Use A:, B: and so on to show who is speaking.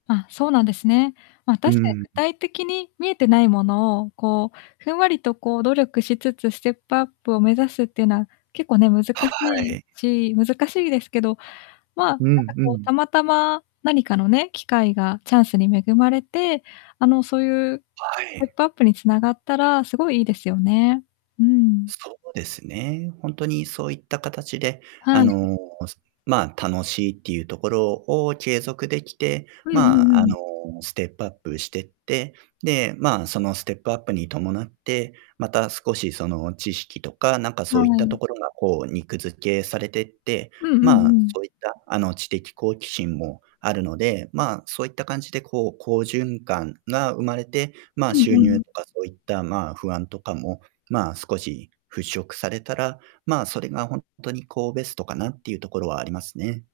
A: あ、そうなんですね。ま、
B: う
A: 確かに
B: ん
A: 具
B: ん。
A: 体的に見えてないものを、こう、ふんわりとこう、努力しつつステップアップを目指すってな、結構ね、難し
B: は
A: い
B: い。
A: し難しいですけど、ま、なん
B: うん
A: か
B: う
A: こうた
B: ん。
A: またま何かのね、機会がチャンスに恵まれて、あの、そういう
B: は
A: ステッ
B: い。
A: プアップに繋がったら凄いいいですよね。うん。
B: そうですね。ほんとにそういった形で、
A: は
B: あ
A: い。
B: の、すまあ、楽しいっていうところを継続できて、
A: うんう
B: ま
A: んう
B: あ、あの、
A: ん。
B: ステップアップしてって、で、まあ、そのステップアップに伴って、また少しその知識とか、なんか
A: は
B: そういったと
A: い。
B: ころがこう肉付けされてって、
A: うんう
B: ま
A: ん
B: あ、
A: うん。
B: そういった、あの、知的好奇心もあるので、まあ、そういった感じで、こう、好循環が生まれて、まあ、
A: うん
B: 収
A: うん
B: 入
A: う
B: とかそういった、まあ、不安とかも、まあ、少し払拭されたら、まあ、それがほんとに、こう、ベストかなっていうところはありますね。